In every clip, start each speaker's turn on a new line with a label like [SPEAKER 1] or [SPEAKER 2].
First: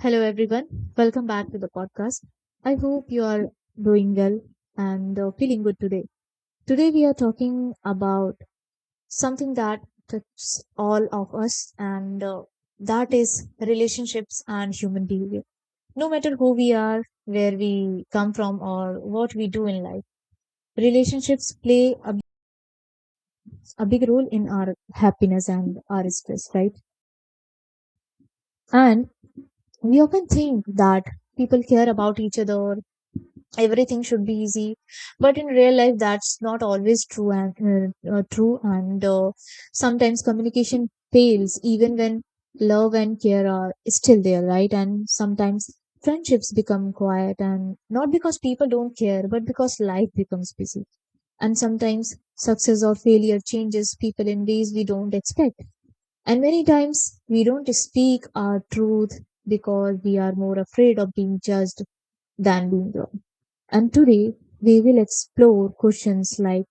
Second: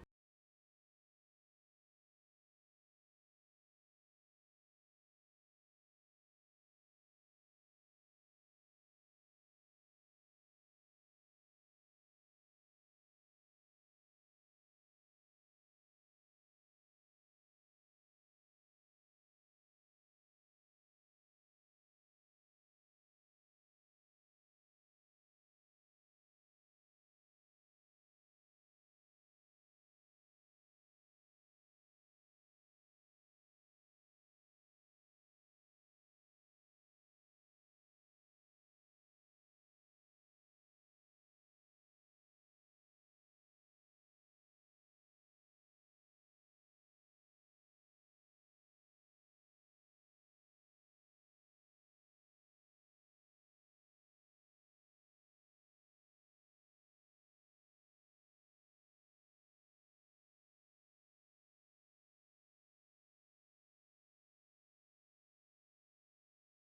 [SPEAKER 1] Hello, everyone. Welcome back to the podcast. I hope you are doing well and feeling good today. Today, we are talking about something that touches all of us, and that is relationships and human behavior. No matter who we are, where we come from, or what we do in life, relationships play a big role in our happiness and our stress, right? And we often think that people care about each other, everything should be easy, but in real life that's not always true and sometimes communication fails even when love and care are still there, right? And sometimes friendships become quiet, and not because people don't care but because life becomes busy. And sometimes success or failure changes people in ways we don't expect, and many times we don't speak our truth because we are more afraid of being judged than being wrong. And today we will explore questions like,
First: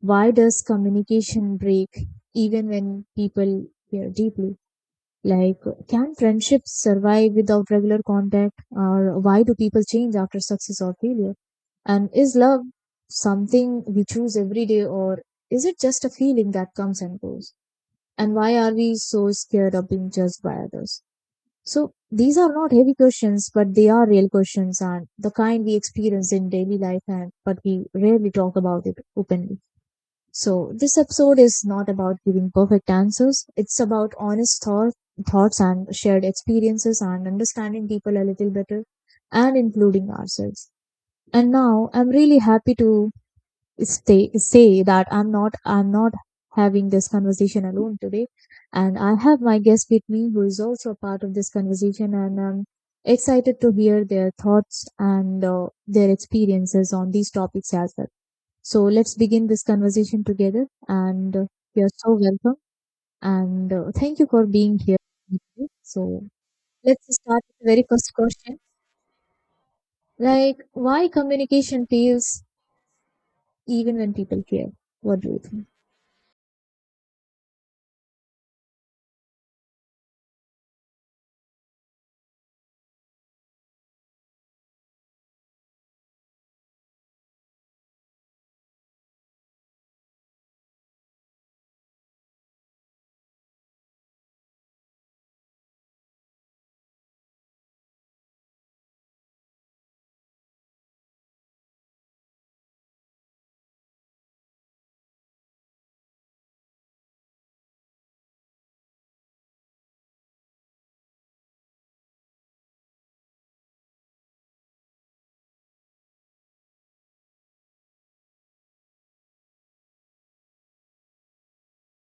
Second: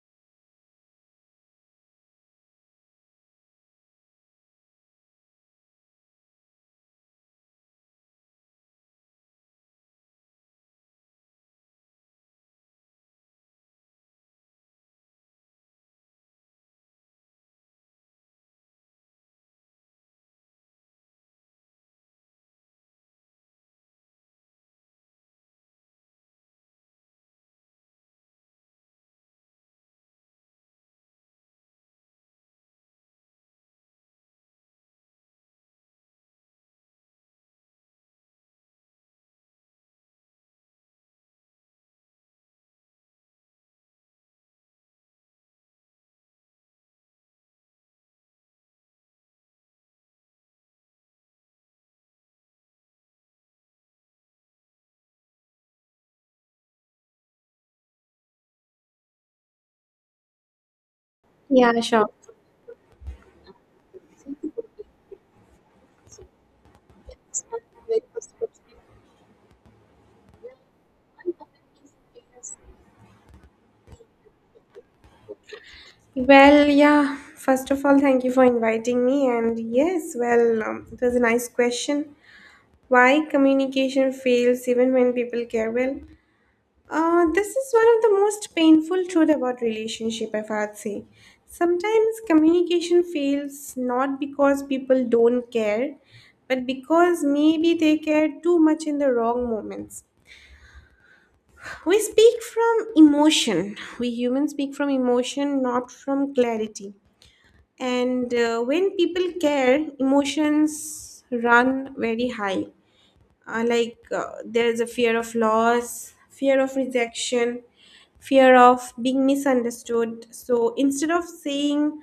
[SPEAKER 1] why does communication break even when people care deeply? Like, can friendships survive without regular contact? Or why do people change after success or failure? And is love something we choose every day, or is it just a feeling that comes and goes? And why are we so scared of being judged by others? So these are not heavy questions, but they are real questions, and the kind we experience in daily life, and but we rarely talk about it openly. So this episode is not about giving perfect answers. It's about honest thoughts and shared experiences and understanding people a little better, and including ourselves. And now I'm really happy to say that I'm not having this conversation alone today, and I have my guest with me who is also a part of this conversation, and I'm excited to hear their thoughts and their experiences on these topics as well. So let's begin this conversation together, and
[SPEAKER 2] Yeah,
[SPEAKER 1] you're
[SPEAKER 2] sure.
[SPEAKER 1] so welcome, and thank you for being here with me. So let's start with the very first question. Like, why communication fails even when people care? What do you think?
[SPEAKER 2] First of all, thank you for inviting me. And yes, it was a nice question. Why communication fails even when people care well? This is one of the most painful truth about relationship, if I'd say. Sometimes communication fails not because people don't care, but because maybe they care too much in the wrong moments. We speak from emotion. We humans speak from emotion, not from clarity. And When people care, emotions run very high. There's a fear of loss, fear of rejection, fear of being misunderstood. So instead of saying,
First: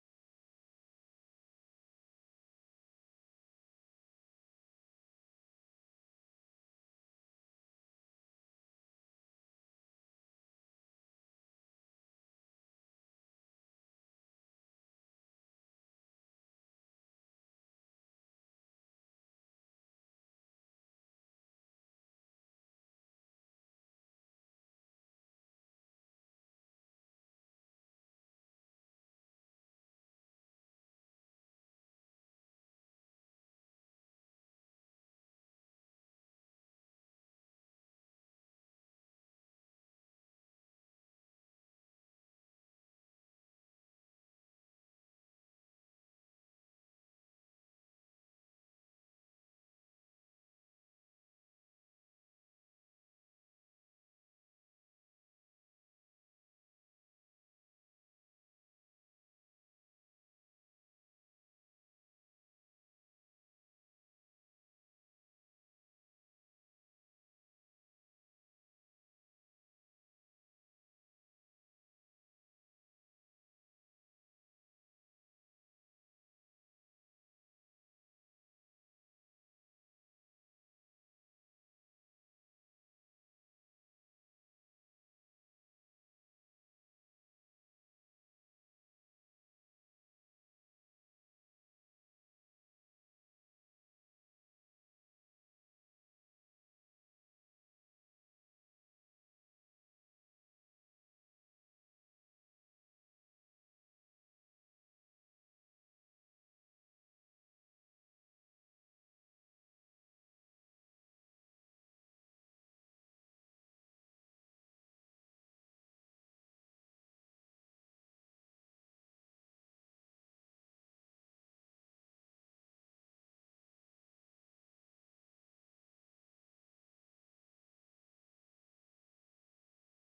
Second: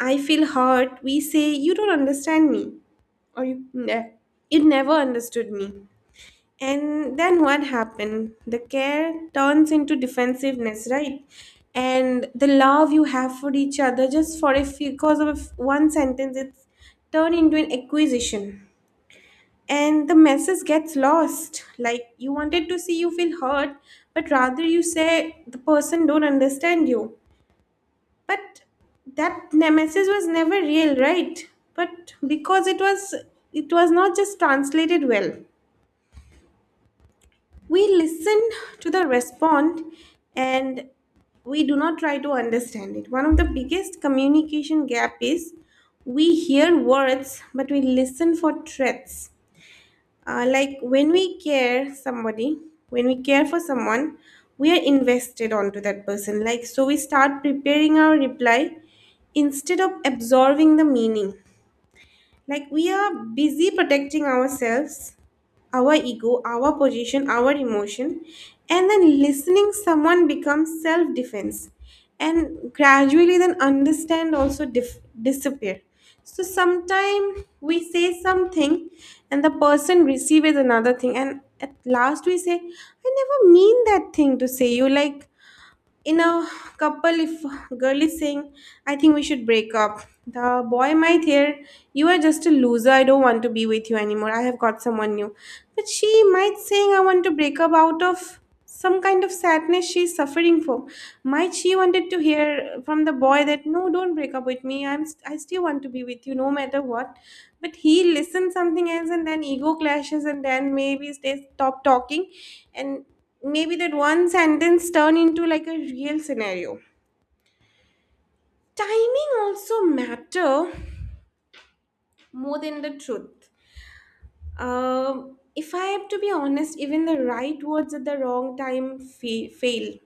[SPEAKER 2] I feel hurt, we say, you don't understand me, or you never understood me. And then what happened? The care turns into defensiveness, right? And the love you have for each other just for a few, because of one sentence, it's turned into an acquisition. And the message gets lost. Like you wanted to see you feel hurt, but rather you say the person don't understand you. But that message was never real, right? But because it was not just translated well. We listen to the respond and we do not try to understand it. One of the biggest communication gap is we hear words but we listen for threats. Like when we care somebody, when we care for someone, we are invested onto that person. Like so, we start preparing our reply instead of absorbing the meaning. Like we are busy protecting ourselves, our ego, our position, our emotion, and then listening someone becomes self-defense and gradually then understand also disappear. So sometimes we say something and the person receives another thing and at last we say, I never mean that thing to say you, like in a couple, if girl is saying I think we should break up, the boy might hear, you are just a loser, I don't want to be with you anymore, I have got someone new. But she might saying I want to break up out of some kind of sadness she's suffering for. Might she wanted to hear from the boy that no, don't break up with me. I still want to be with you no matter what. But he listens something else and then ego clashes and then maybe they stop talking and maybe that one sentence turn into like a real scenario. Timing also matter more than the truth. If I have to be honest, even the right words at the wrong fail.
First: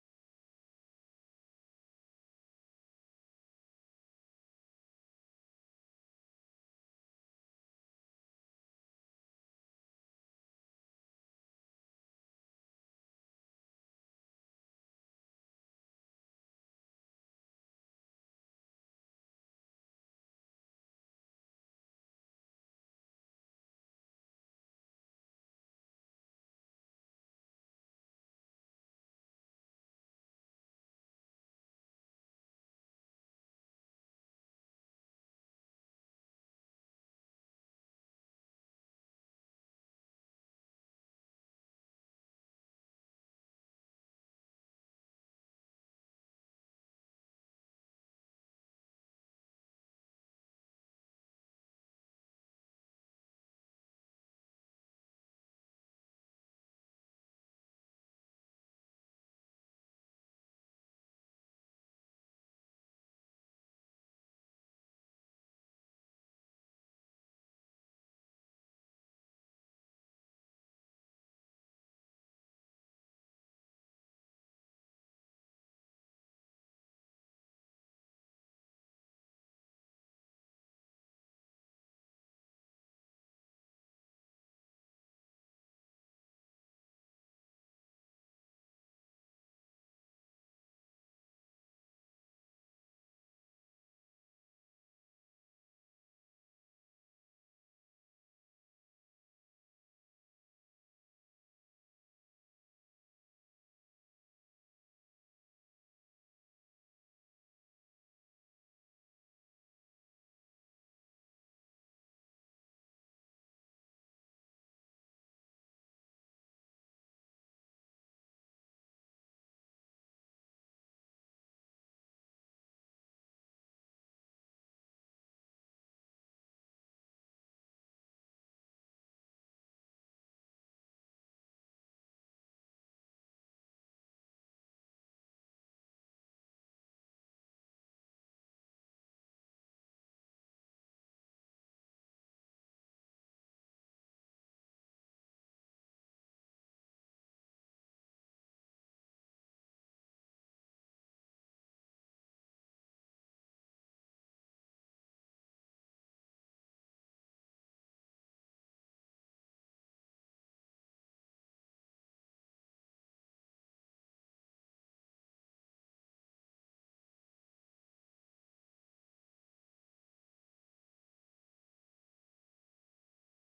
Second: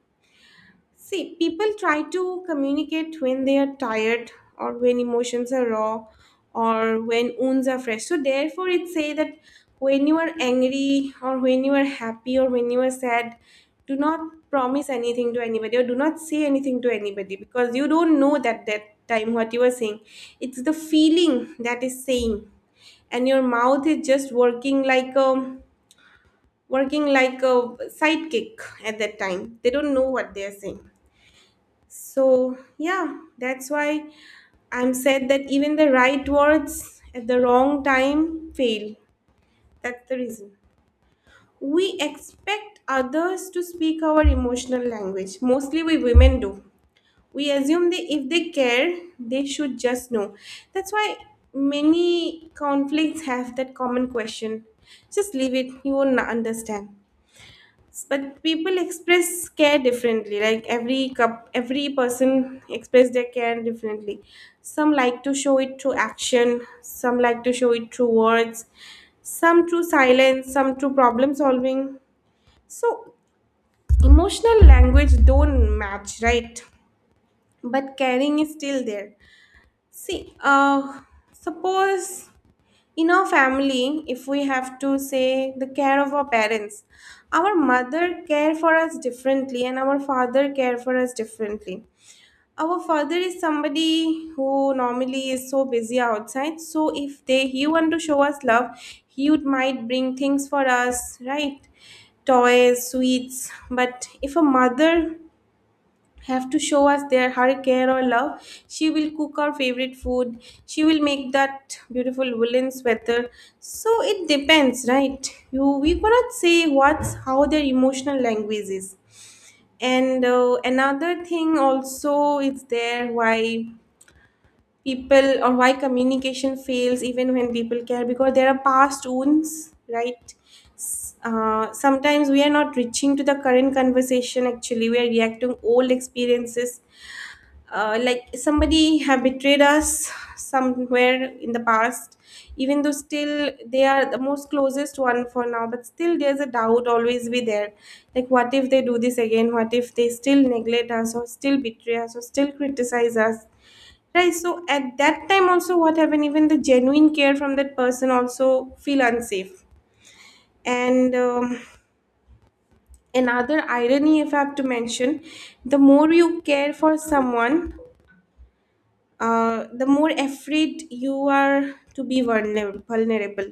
[SPEAKER 2] See, people try to communicate when they are tired or when emotions are raw or when wounds are fresh. So therefore, it say that when you are angry or when you are happy or when you are sad, do not promise anything to anybody or do not say anything to anybody because you don't know that time what you are saying. It's the feeling that is saying and your mouth is just working like a working like a sidekick. At that time they don't know what they're saying, so yeah, that's why I'm said that even the right words at the wrong time fail. That's the reason we expect others to speak our emotional language, mostly we women do. We assume they, if they care, they should just know. That's why many conflicts have that common question, just leave it, you won't understand. But people express care differently, like every person express their care differently. Some like to show it through action, some like to show it through words, some through silence, some through problem solving. So emotional language don't match, right? But caring is still there. See, suppose in our family, if we have to say the care of our parents, our mother care for us differently and our father care for us differently. Our father is somebody who normally is so busy outside. So if they he want to show us love, he would might bring things for us, right? Toys, sweets. But if a mother have to show us their her care or love. She will cook our favorite food. She will make that beautiful woolen sweater. So it depends, right? You We cannot say what's how their emotional language is. And Another thing also is there, why people or why communication fails even when people care, because there are past wounds, right? S- Sometimes we are not reaching to the current conversation, actually we are reacting old experiences, like somebody have betrayed us somewhere in the past, even though still they are the most closest one for now, but still there's a doubt always be there. Like what if they do this again, what if they still neglect us or still betray us or still criticize us, right? So at that time also what happened, even the genuine care from that person also feel unsafe. And Another irony, if I have to mention, the more you care for someone, the more afraid you are to be vulnerable, vulnerable,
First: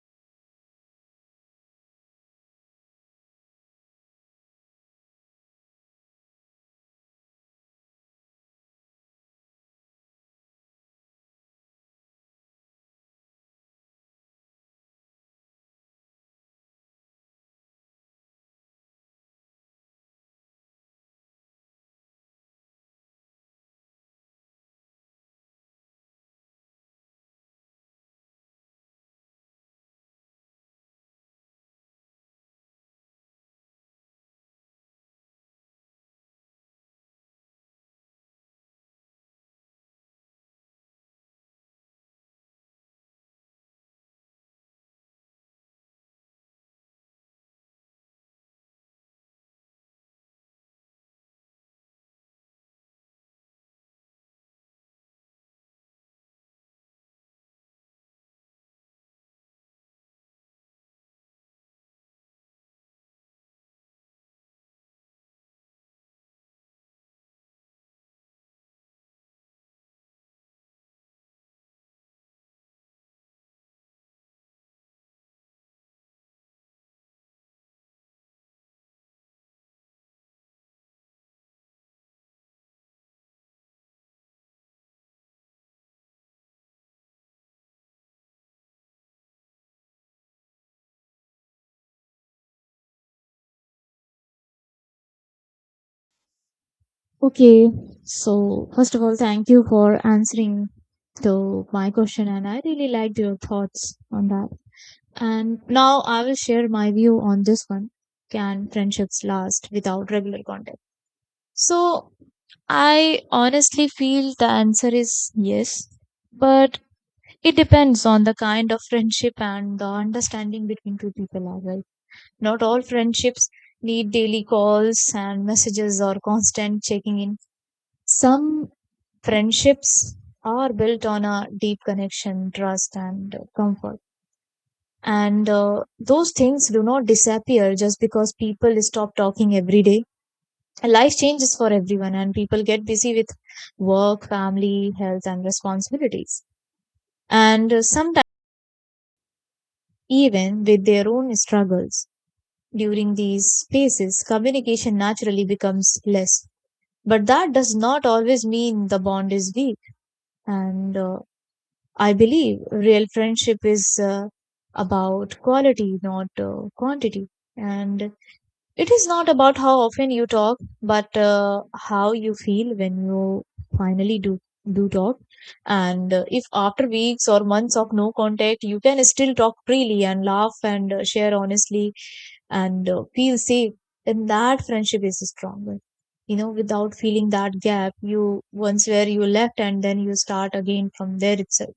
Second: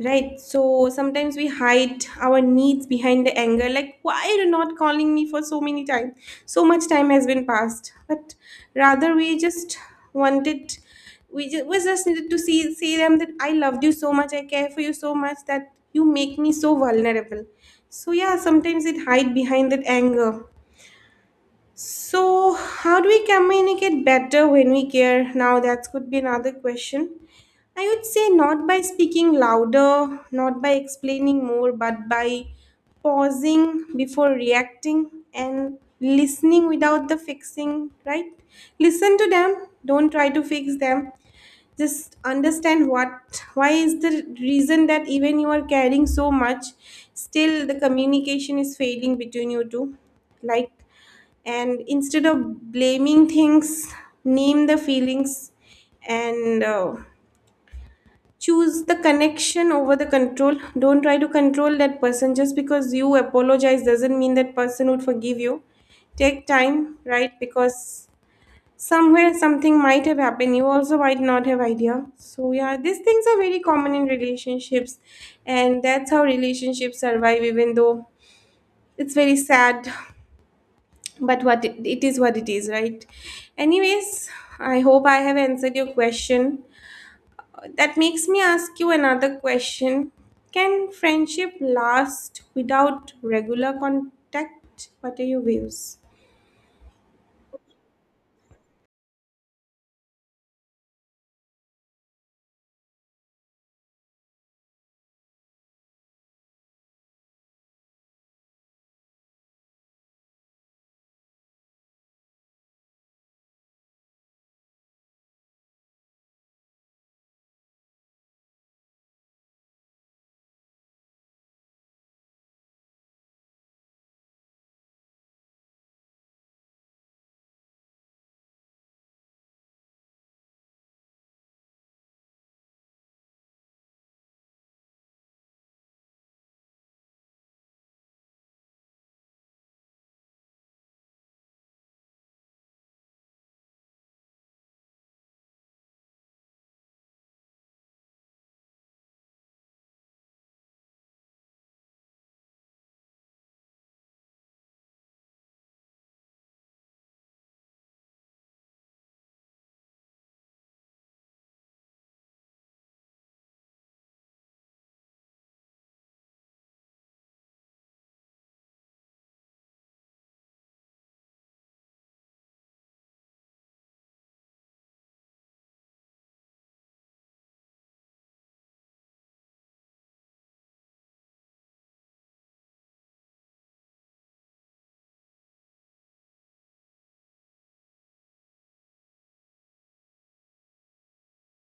[SPEAKER 2] right? So sometimes we hide our needs behind the anger, like why are you not calling me for so many time, so much time has been passed, but rather we just wanted, we just needed to see them that I loved you so much, I care for you so much that you make me so vulnerable. So yeah, sometimes it hide behind that anger. So, how do we communicate better when we care? Now, that could be another question. I would say not by speaking louder, not by explaining more, but by pausing before reacting and listening without the fixing, right? Listen to them, don't try to fix them. Just understand what, why is the reason that even you are caring so much, still the communication is failing between you two, like, and instead of blaming things, name the feelings. And Choose the connection over the control, don't try to control that person, just because you apologize doesn't mean that person would forgive you. Take time, right? Because somewhere something might have happened, you also might not have idea. So yeah, these things are very common in relationships, and that's how relationships survive, even though it's very sad, but it is what it is, right? Anyways, I hope I have answered your question. That makes me ask you another question. Can friendship last without regular contact? What are your views?
[SPEAKER 1] Okay, so first of all, thank you for answering to my question, and I really liked your thoughts on that. And now I will share my view on this one. Can friendships last without regular contact? So I honestly feel the answer is yes, but it depends on the kind of friendship and the understanding between two people as well. Not all friendships need daily calls and messages or constant checking in. Some friendships are built on a deep connection, trust, and comfort. And those things do not disappear just because people stop talking every day. Life changes for everyone, and people get busy with work, family, health, and responsibilities. And sometimes, even with their own struggles during these phases, communication naturally becomes less. But that does not always mean the bond is weak. And I believe real friendship is about quality, not quantity. And it is not about how often you talk, but how you feel when you finally do talk. And if after weeks or months of no contact, you can still talk freely and laugh and share honestly and feel safe, then that friendship is stronger. You know, without feeling that gap, you once where you left and then you start again from there itself.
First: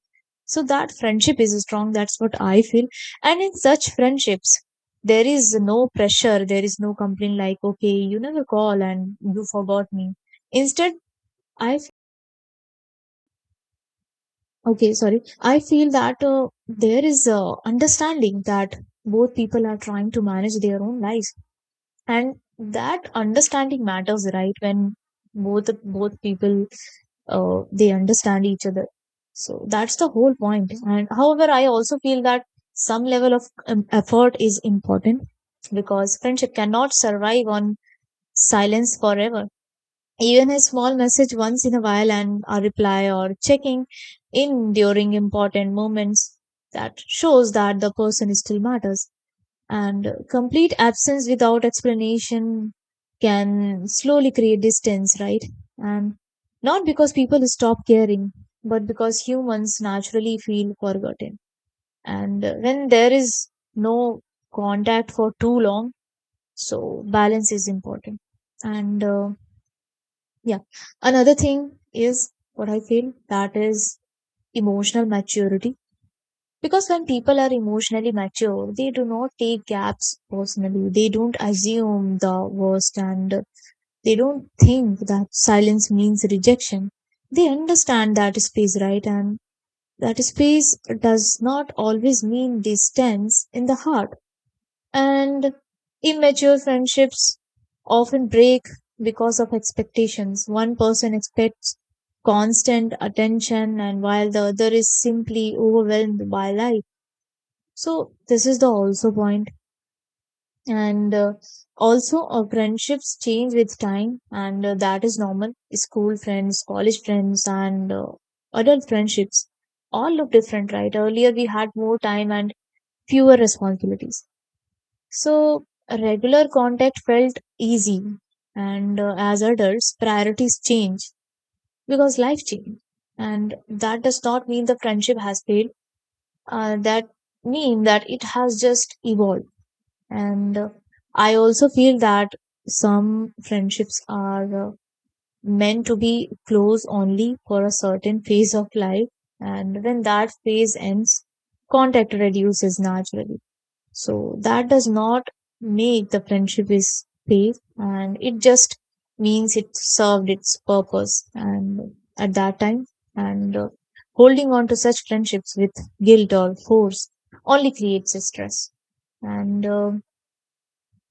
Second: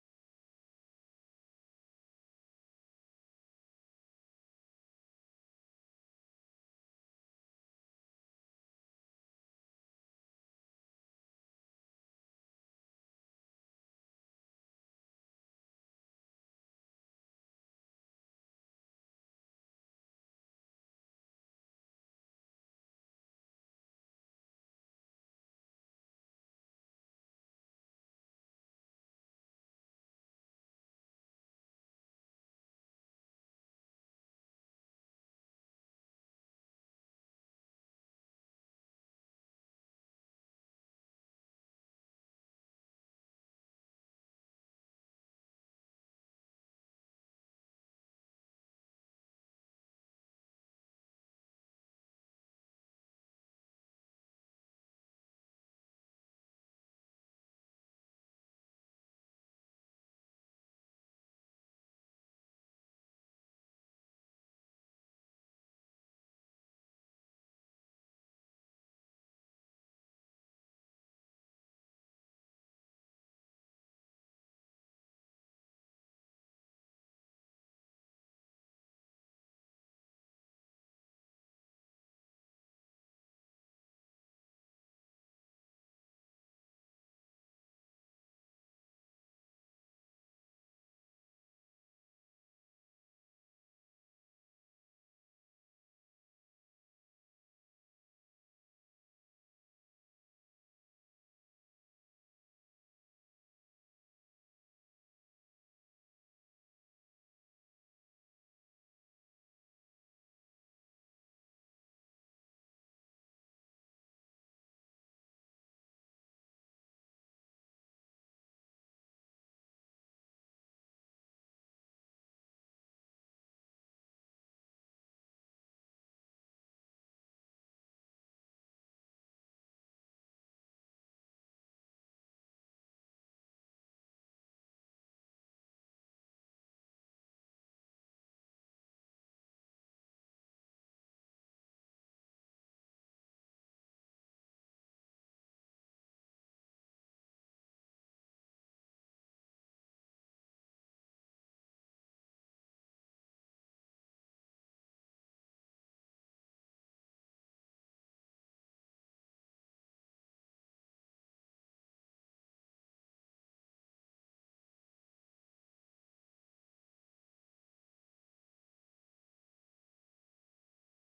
[SPEAKER 1] So that friendship is strong. That's what I feel. And in such friendships, there is no pressure, there is no complaint like, okay, you never call and you forgot me. Instead, i f- okay, sorry, I feel that there is understanding that both people are trying to manage their own lives, and that understanding matters, right? When both both people they understand each other, so that's the whole point. And however, I also feel that some level of effort is important, because friendship cannot survive on silence forever. Even a small message once in a while and a reply, or checking in during important moments, that shows that the person still matters. And complete absence without explanation can slowly create distance, right? And not because people stop caring, but because humans naturally feel forgotten. And when there is no contact for too long, so balance is important. And yeah. Another thing is what I feel, that is emotional maturity. Because when people are emotionally mature, they do not take gaps personally. They don't assume the worst and they don't think that silence means rejection. They understand that space, right? And that space does not always mean distance in the heart. And immature friendships often break because of expectations. One person expects constant attention, and while the other is simply overwhelmed by life. So, this is the also point. And also, our friendships change with time, and that is normal. School friends, college friends, and adult friendships all look different, right? Earlier, we had more time and fewer responsibilities, so regular contact felt easy, and as adults, priorities change because life change, and that does not mean the friendship has failed. That mean that it has just evolved, and I also feel that some friendships are meant to be close only for a certain phase of life, and when that phase ends, contact reduces naturally. So that does not make the friendship is safe, and it just means it served its purpose and at that time. And holding on to such friendships with guilt or force only creates a stress. And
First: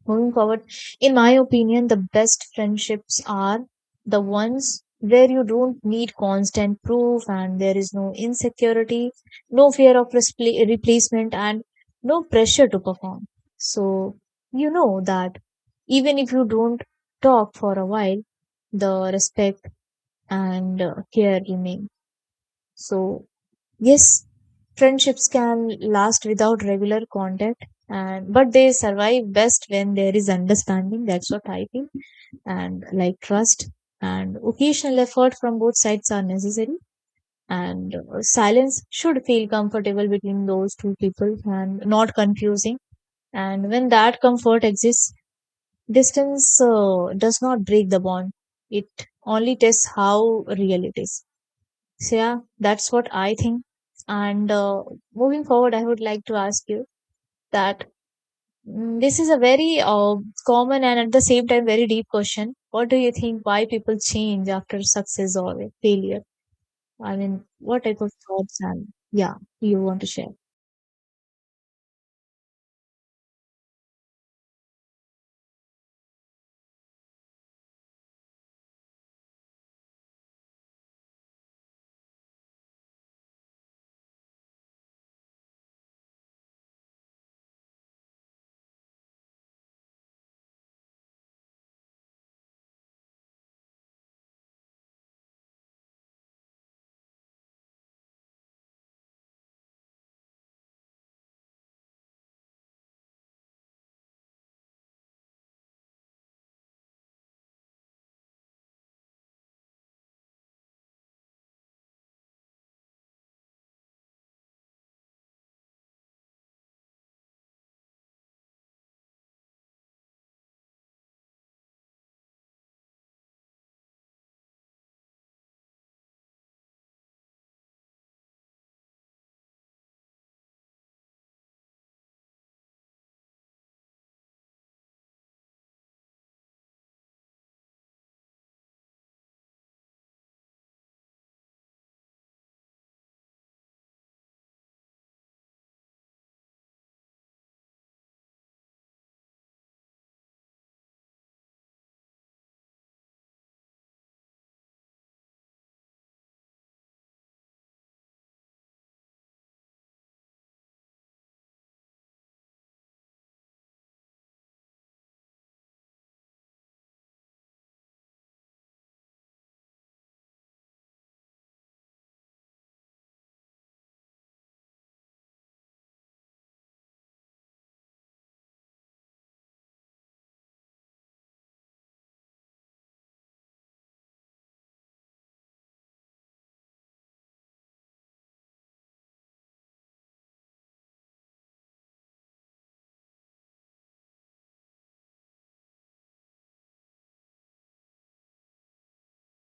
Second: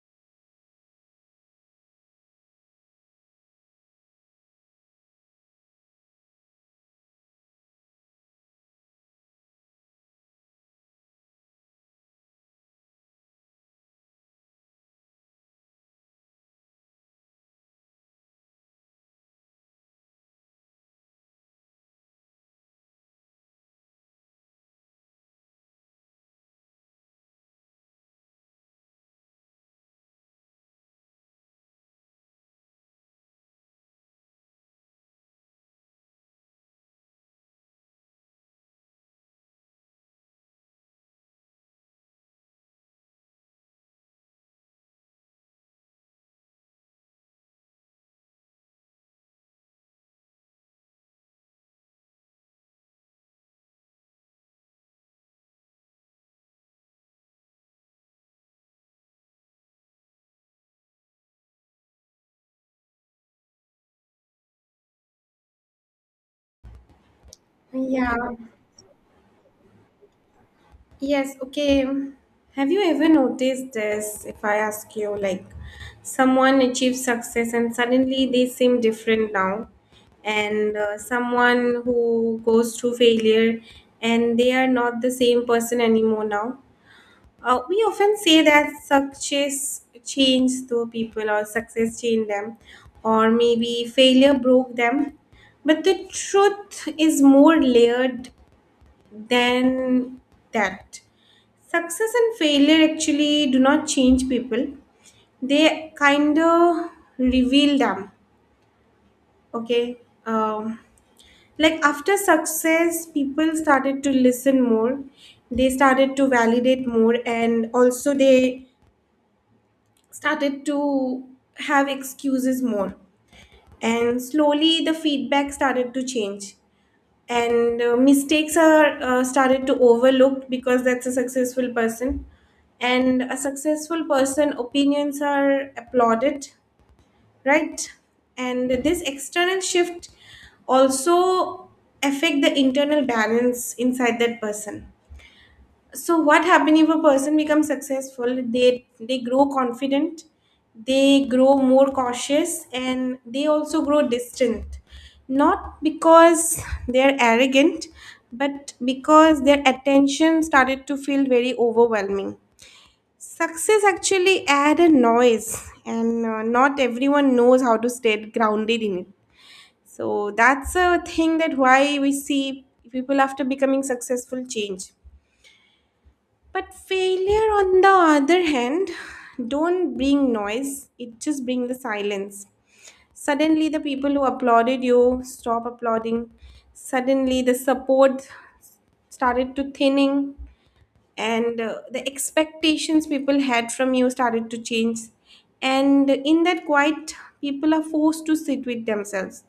[SPEAKER 1] Moving forward, in my opinion, the best friendships are the ones where you don't need constant proof, and there is no insecurity, no fear of replacement, and no pressure to perform. So you know that even if you don't talk for a while, the respect and care remain. So yes, friendships can last without regular contact, and but they survive best when there is understanding, that's what I think. And like, trust and occasional effort from both sides are necessary, and silence should feel comfortable between those two people and not confusing, and when that comfort exists, distance does not break the bond, it only tests how real it is. So yeah, that's what I think. And moving forward, I would like to ask you that, this is a very common and at the same time very deep question. What do you think? Why people change after success or failure? I mean, what type of
[SPEAKER 2] Yeah.
[SPEAKER 1] thoughts, and yeah, you want to share?
[SPEAKER 2] Yes, okay. Have you ever noticed this? If I ask you, like, someone achieves success and suddenly they seem different now, and someone who goes through failure and they are not the same person anymore now. We often say that success changed the people, or success changed them, or maybe failure broke them. But the truth is more layered than that. Success and failure actually do not change people. They kind of reveal them. Okay. Um, like after success, people started to listen more. They started to validate more, and also they started to have excuses more. And slowly, the feedback started to change. And mistakes are started to overlooked because that's a successful person, and a successful person opinions are applauded, right? And this external shift also affect the internal balance inside that person. So what happens if a person becomes successful, they grow confident, they grow more cautious, and they also grow distant, not because they're arrogant, but because their attention started to feel very overwhelming. Success actually add a noise, and not everyone knows how to stay grounded in it. So that's a thing, that why we see people after becoming successful change. But failure, on the other hand, don't bring noise, it just brings the silence. Suddenly, the people who applauded you stop applauding. Suddenly, the support started to thinning, and the expectations people had from you started to change. And in that quiet, people are forced to sit with themselves.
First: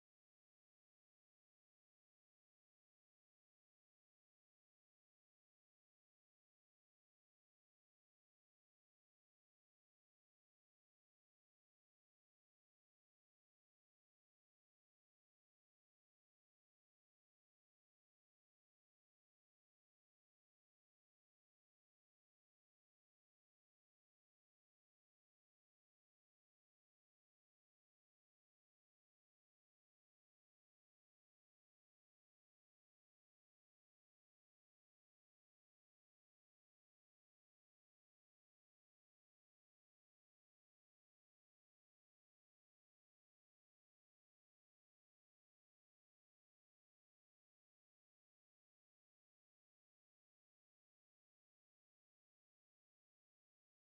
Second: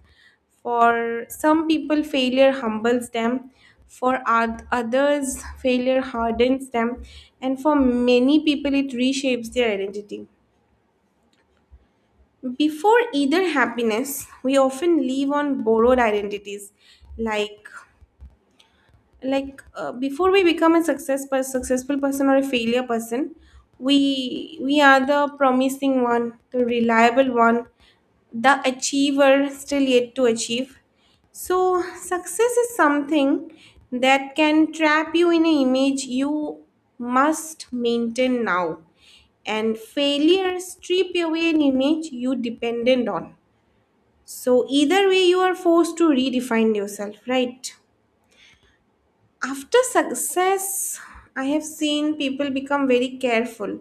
[SPEAKER 2] For some people, failure humbles them. For others, failure hardens them. And for many people, it reshapes their identity. Before either happiness, we often live on borrowed identities, like before we become a successful person or a failure person, we are the promising one, the reliable one, the achiever still yet to achieve. So success is something that can trap you in an image you must maintain now, and failure strip away an image you dependent on. So either way you are forced to redefine yourself, right? After success, I have seen people become very careful.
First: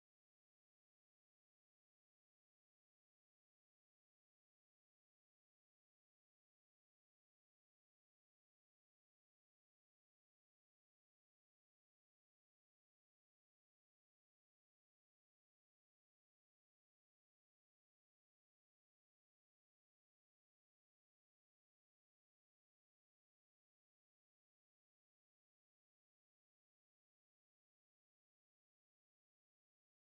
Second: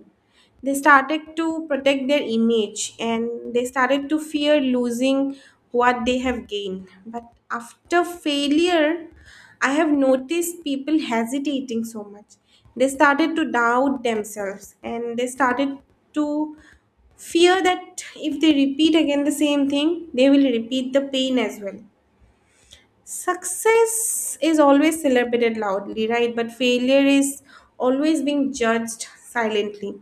[SPEAKER 2] They started to protect their image and they started to fear losing what they have gained. But after failure, I have noticed people hesitating so much. They started to doubt themselves and they started to fear that if they repeat again the same thing, they will repeat the pain as well. Success is always celebrated loudly, right? But failure is always being judged silently.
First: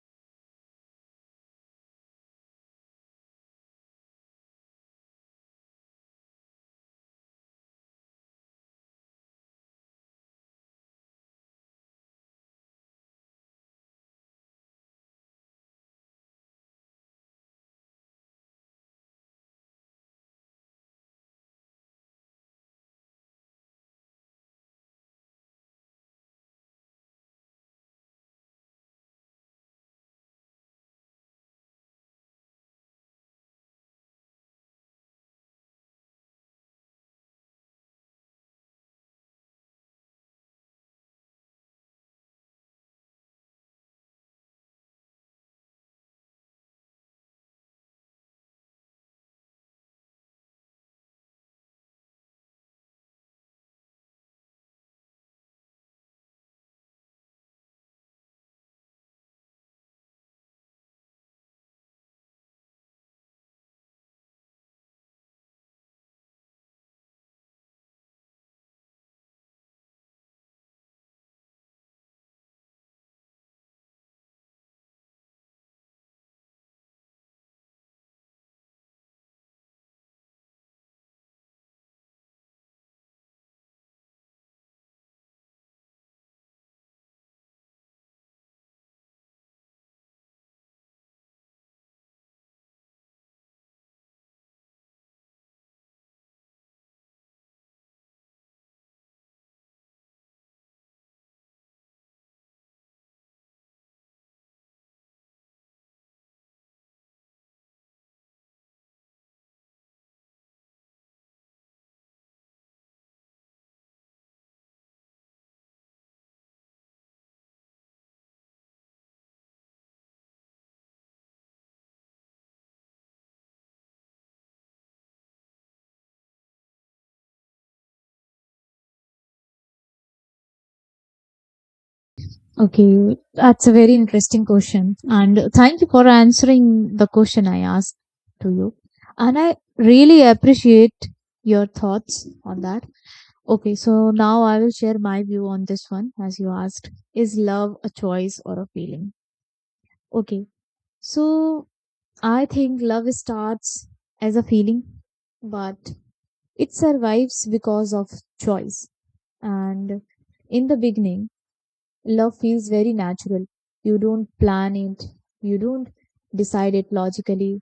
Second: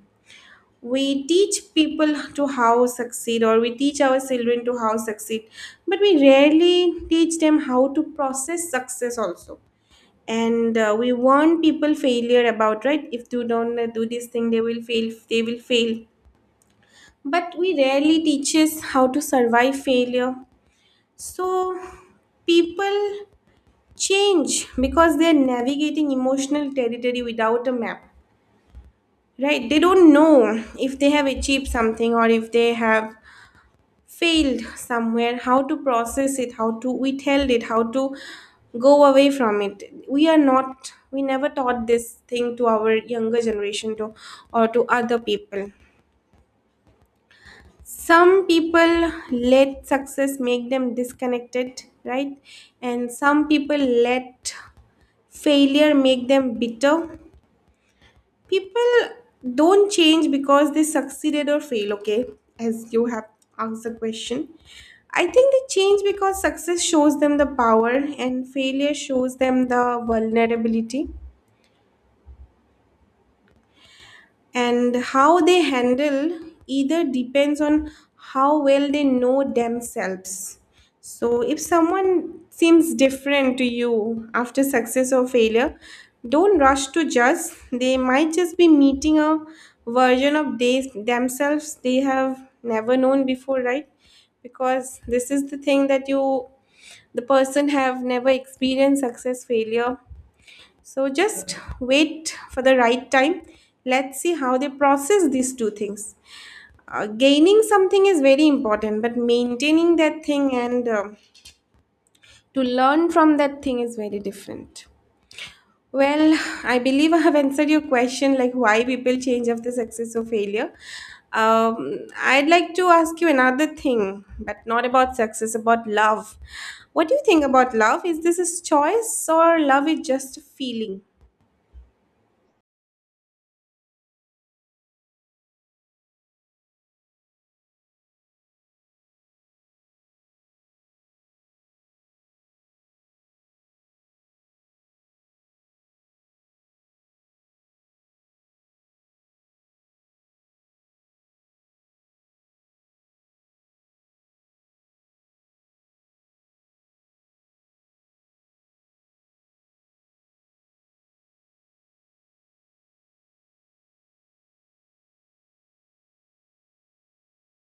[SPEAKER 2] We teach people to how succeed, or we teach our children to how succeed, but we rarely teach them how to process success also. And we warn people failure about, right. If you don't do this thing, they will fail. They will fail. But we rarely teaches how to survive failure. So people change because they're navigating emotional territory without a map, right? They don't know if they have achieved something or if they have failed somewhere, how to process it, how to withhold it, how to go away from it. We are not we never taught this thing to our younger generation, to or to other people. Some people let success make them disconnected, right? And some people let failure make them bitter. People don't change because they succeeded or fail, okay? As you have asked the question, I think they change because success shows them the power and failure shows them the vulnerability, and how they handle either depends on how well they know themselves. So if someone seems different to you after success or failure, don't rush to judge. They might just be meeting a version of they themselves they have never known before, right? Because this is the thing that you, the person, have never experienced success failure. So just wait for the right time. Let's see how they process these two things. Gaining something is very important, but maintaining that thing and to learn from that thing is very different. Well, I believe I have answered your question, like why people change after success or failure. I'd like to ask you another thing, but not about success, about love. What do you think about love? Is this a choice or love is just a feeling?
[SPEAKER 1] Okay, that's a very interesting question, and thank you for answering the question I asked to you. And I really appreciate your thoughts on that. Okay, so now I will share my view on this one as you asked. Is love a choice or a feeling? Okay, so I think love starts as a feeling, but it survives because of choice. And in the beginning, love feels very natural. You don't plan it, you don't decide it logically,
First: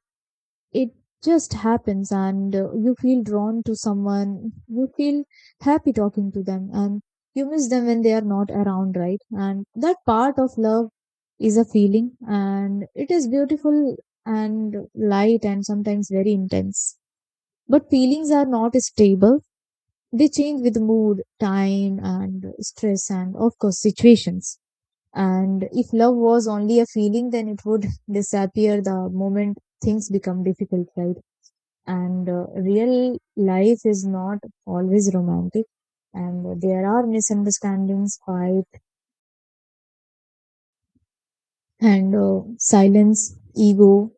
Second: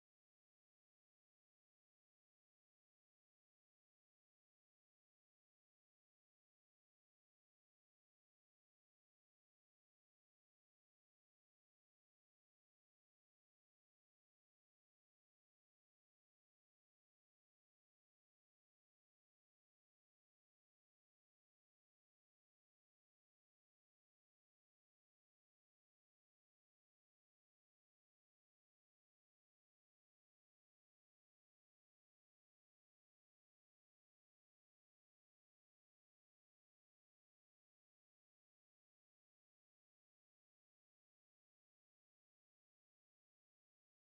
[SPEAKER 1] it just happens, and you feel drawn to someone, you feel happy talking to them, and you miss them when they are not around, right? And that part of love is a feeling, and it is beautiful and light and sometimes very intense. But feelings are not stable, they change with mood, time, and stress, and of course situations. And if love was only a feeling, then it would disappear the moment things become difficult, right? And real life is not always romantic, and there are misunderstandings, fight, and silence, ego,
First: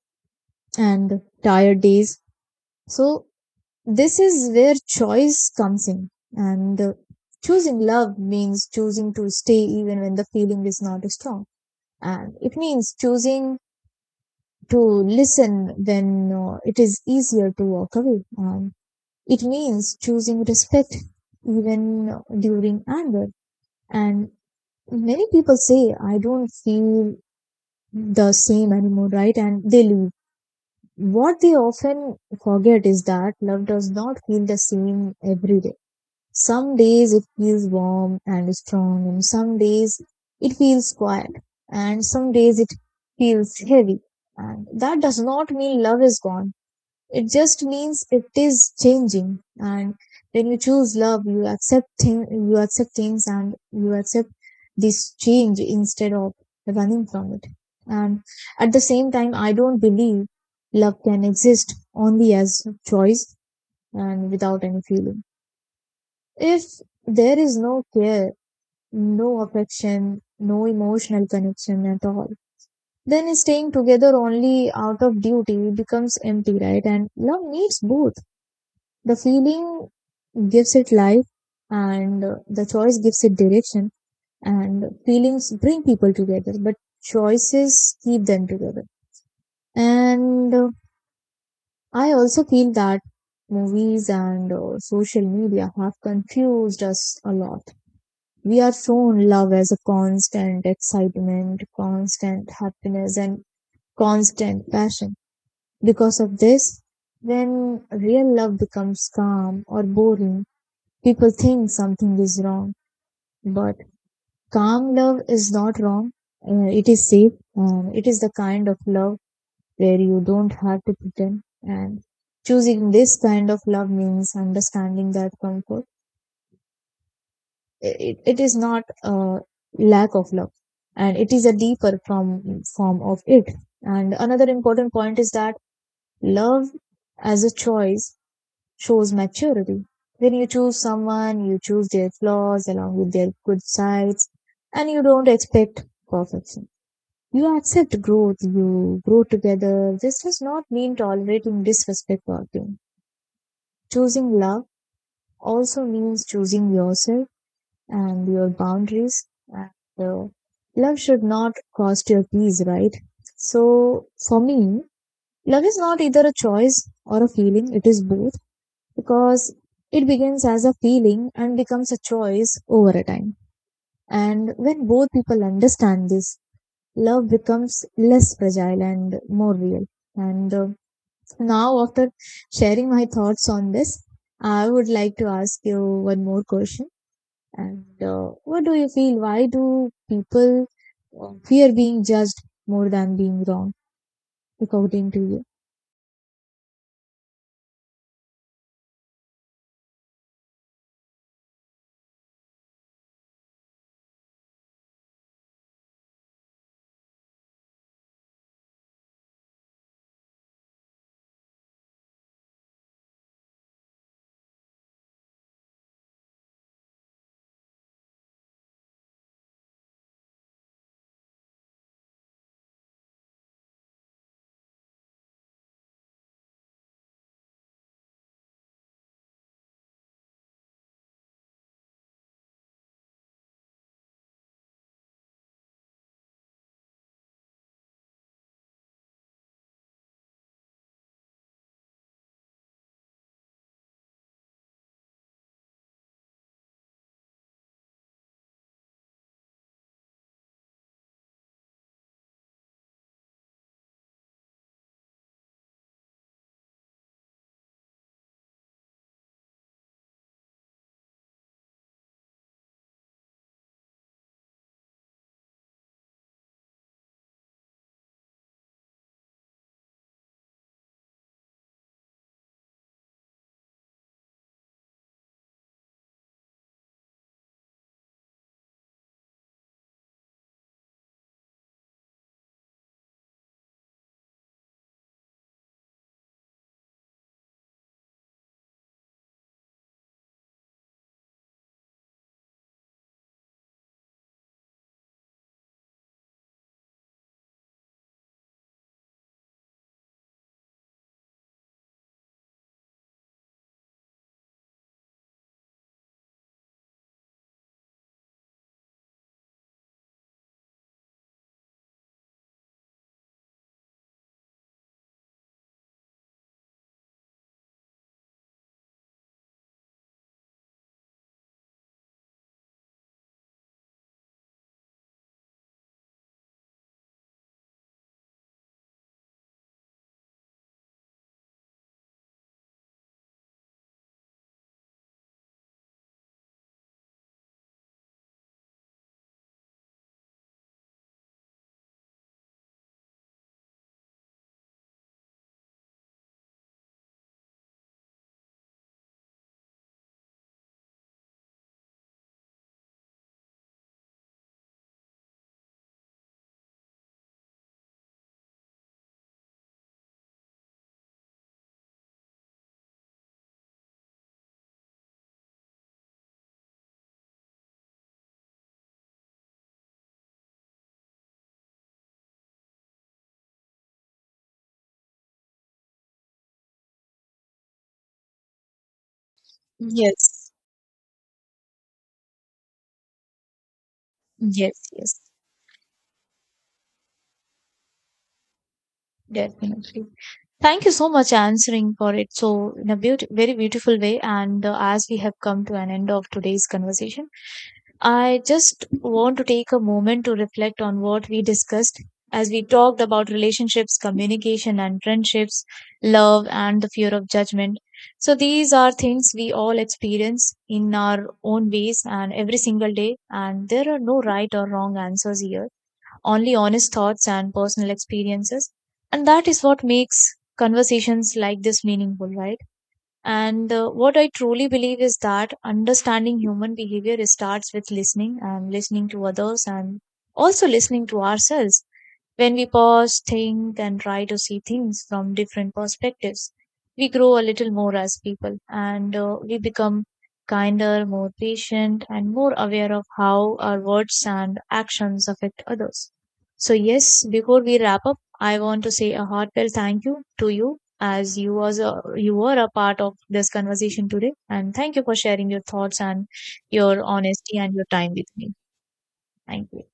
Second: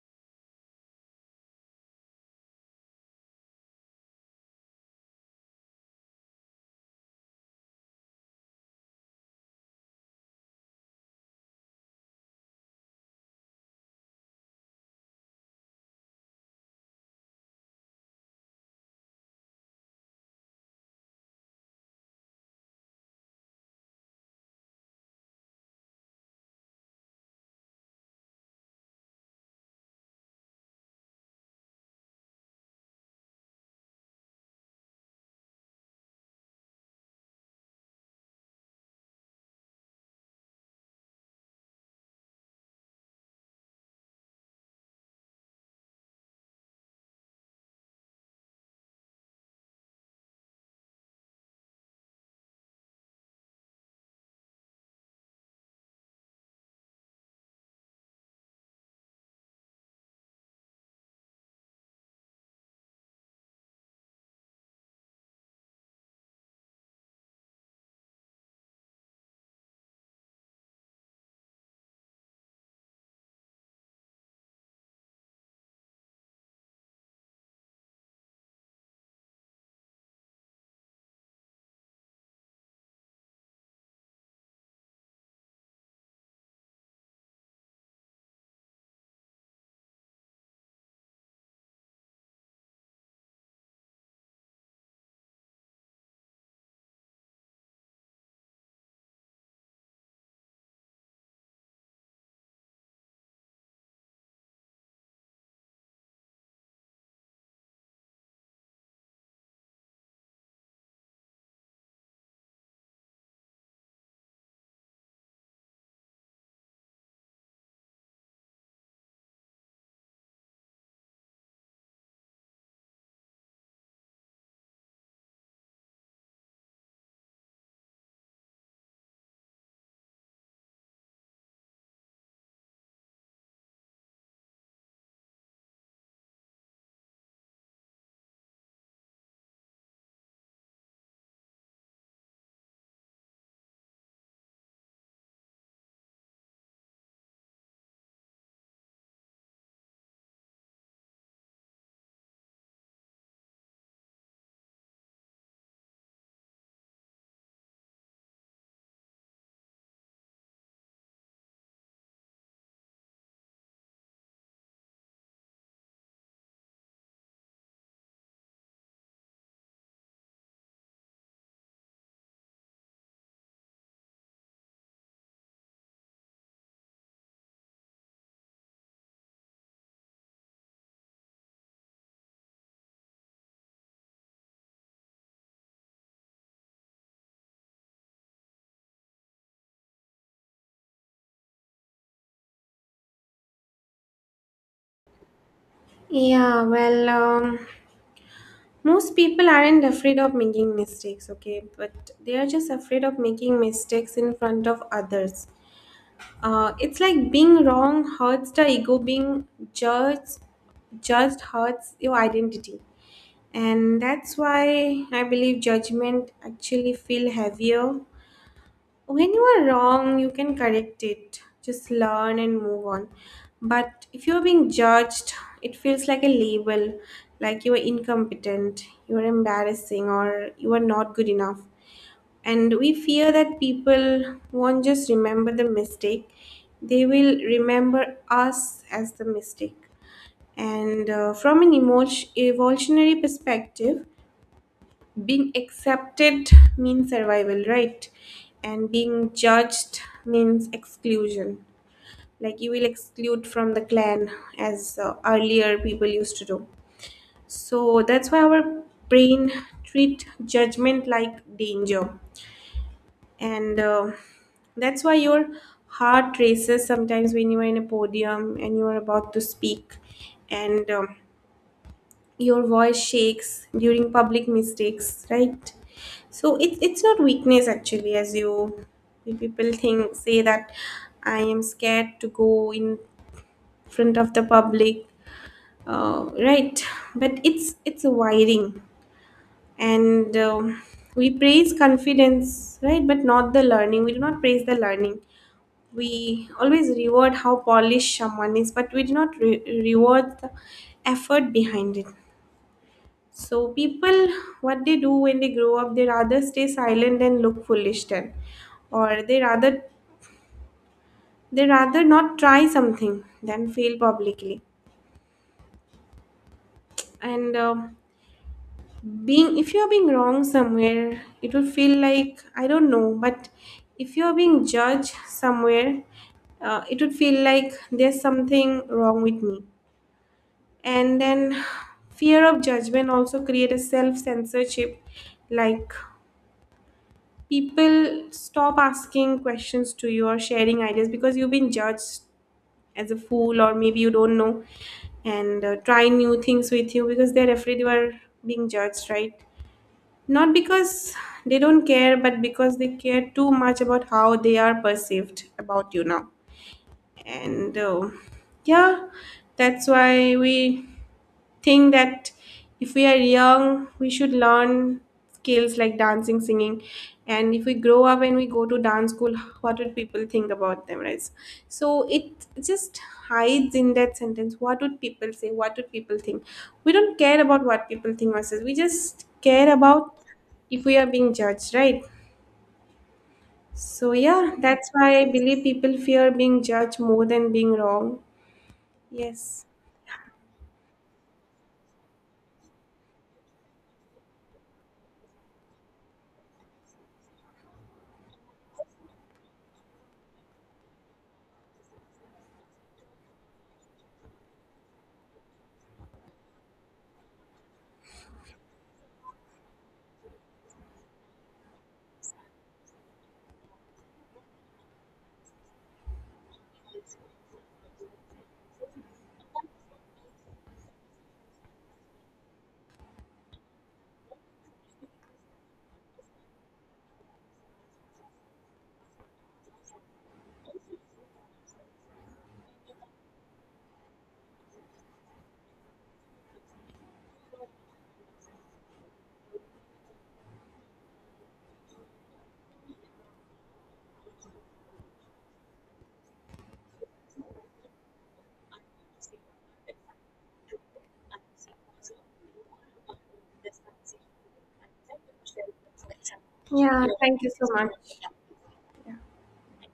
[SPEAKER 1] and tired days. So this is where choice comes in. And choosing love means choosing to stay even when the feeling is not strong, and it means choosing to listen when it is easier to walk away. It means choosing respect even during anger. And many people say, I don't feel the same anymore, right? And they leave. What they often forget is that love does not feel the same every day. Some days it feels warm and strong, and some days it feels quiet, and some days it feels heavy. And that does not mean love is gone, it just means it is changing. And when you choose love, you accept you accept things and you accept this change instead of running from it. And at the same time, I don't believe love can exist only as choice and without any feeling. If there is no care, no affection, no emotional connection at all, then staying together only out of duty becomes empty, right? And love needs both. The feeling gives it life, and the choice gives it direction, and feelings bring people together, but choices keep them together. And I also feel that movies and social media have confused us a lot. We are shown love as a constant excitement, constant happiness, and constant passion. Because of this, when real love becomes calm or boring, people think something is wrong, but calm love is not wrong. It is safe. It is the kind of love where you don't have to pretend. And choosing this kind of love means understanding that comfort. It is not a lack of love, and it is a deeper form of it. And another important point is that love as a choice shows maturity. When you choose someone, you choose their flaws along with their good sides, and you don't expect perfection. You accept growth, you grow together. This does not mean tolerating disrespect or pain. Choosing love also means choosing yourself and your boundaries. And uh, love should not cost your peace, right? So, for me, love is not either a choice or a feeling, it is both, because it begins as a feeling and becomes a choice over a time. And when both people understand this, love becomes less fragile and more real. And now, after sharing my thoughts on this, I would like to ask you one more question. And what do you feel? Why do people fear being judged more than being wrong, according to you?
[SPEAKER 2] Yeah, well, most people aren't afraid of making mistakes, okay? But they are just afraid of making mistakes in front of others. It's like being wrong hurts the ego, being judged, judged hurts your identity. And that's why I believe judgment actually feel heavier. When you are wrong you can correct it, just learn and move on. But if you're being judged, it feels like a label, like you are incompetent, you are embarrassing, or you are not good enough. And we fear that people won't just remember the mistake, they will remember us as the mistake. And uh, from an emotion evolutionary perspective, being accepted means survival, right? And being judged means exclusion, like you will exclude from the clan, as earlier people used to do. So that's why our brain treat judgment like danger. And uh, that's why your heart races sometimes when you are in a podium and you are about to speak, and your voice shakes during public mistakes, right? So it's not weakness actually. As you people think say that, I am scared to go in front of the public, right. But it's a wiring. And um, we praise confidence, right, but not the learning. We do not praise the learning. We always reward how polished someone is, but we do not reward the effort behind it. So people, what they do when they grow up, they rather stay silent and look foolish then, or they rather not try something than fail publicly. And being if you're being wrong somewhere, it will feel like I don't know. But if you're being judged somewhere, it would feel like there's something wrong with me. And then fear of judgment also create a self censorship, like people stop asking questions to you or sharing ideas because you've been judged as a fool or maybe you don't know, and try new things with you because they're afraid you are being judged, right? Not because they don't care, but because they care too much about how they are perceived about you now. And uh, yeah that's why we think that if we are young, we should learn skills like dancing, singing, and if we grow up and we go to dance school, what would people think about them, right? So it just hides in that sentence. What would people say? What would people think? We don't care about what people think or says. We just care about
[SPEAKER 1] Yes,
[SPEAKER 2] if we are being judged, right? So yeah,
[SPEAKER 1] yes,
[SPEAKER 2] that's why
[SPEAKER 1] yes,
[SPEAKER 2] I believe people fear being judged more than being wrong. Yes.
[SPEAKER 1] definitely. Thank you so much answering for it, so in a very beautiful way. And as we have come to an end of today's conversation, I just want to take a moment to reflect on what we discussed, as we talked about relationships, communication, and friendships, love, and the fear of judgment. So these are things we all experience in our own ways and every single day, and there are no right or wrong answers here, only honest thoughts and personal experiences. And that is what makes conversations like this meaningful, right? And what I truly believe is that understanding human behavior starts with listening, and listening to others, and also listening to ourselves. When we pause, think, and try to see things from different perspectives, we grow a little more as people, and we become kinder, more patient, and more aware of how our words and actions affect others. So, yes, before we wrap up, I want to say a heartfelt thank you to you, as you were a part of this conversation today, and thank you for sharing your thoughts and your
[SPEAKER 2] Yeah, thank you
[SPEAKER 1] honesty
[SPEAKER 2] so
[SPEAKER 1] and your
[SPEAKER 2] much.
[SPEAKER 1] time with me. Thank you.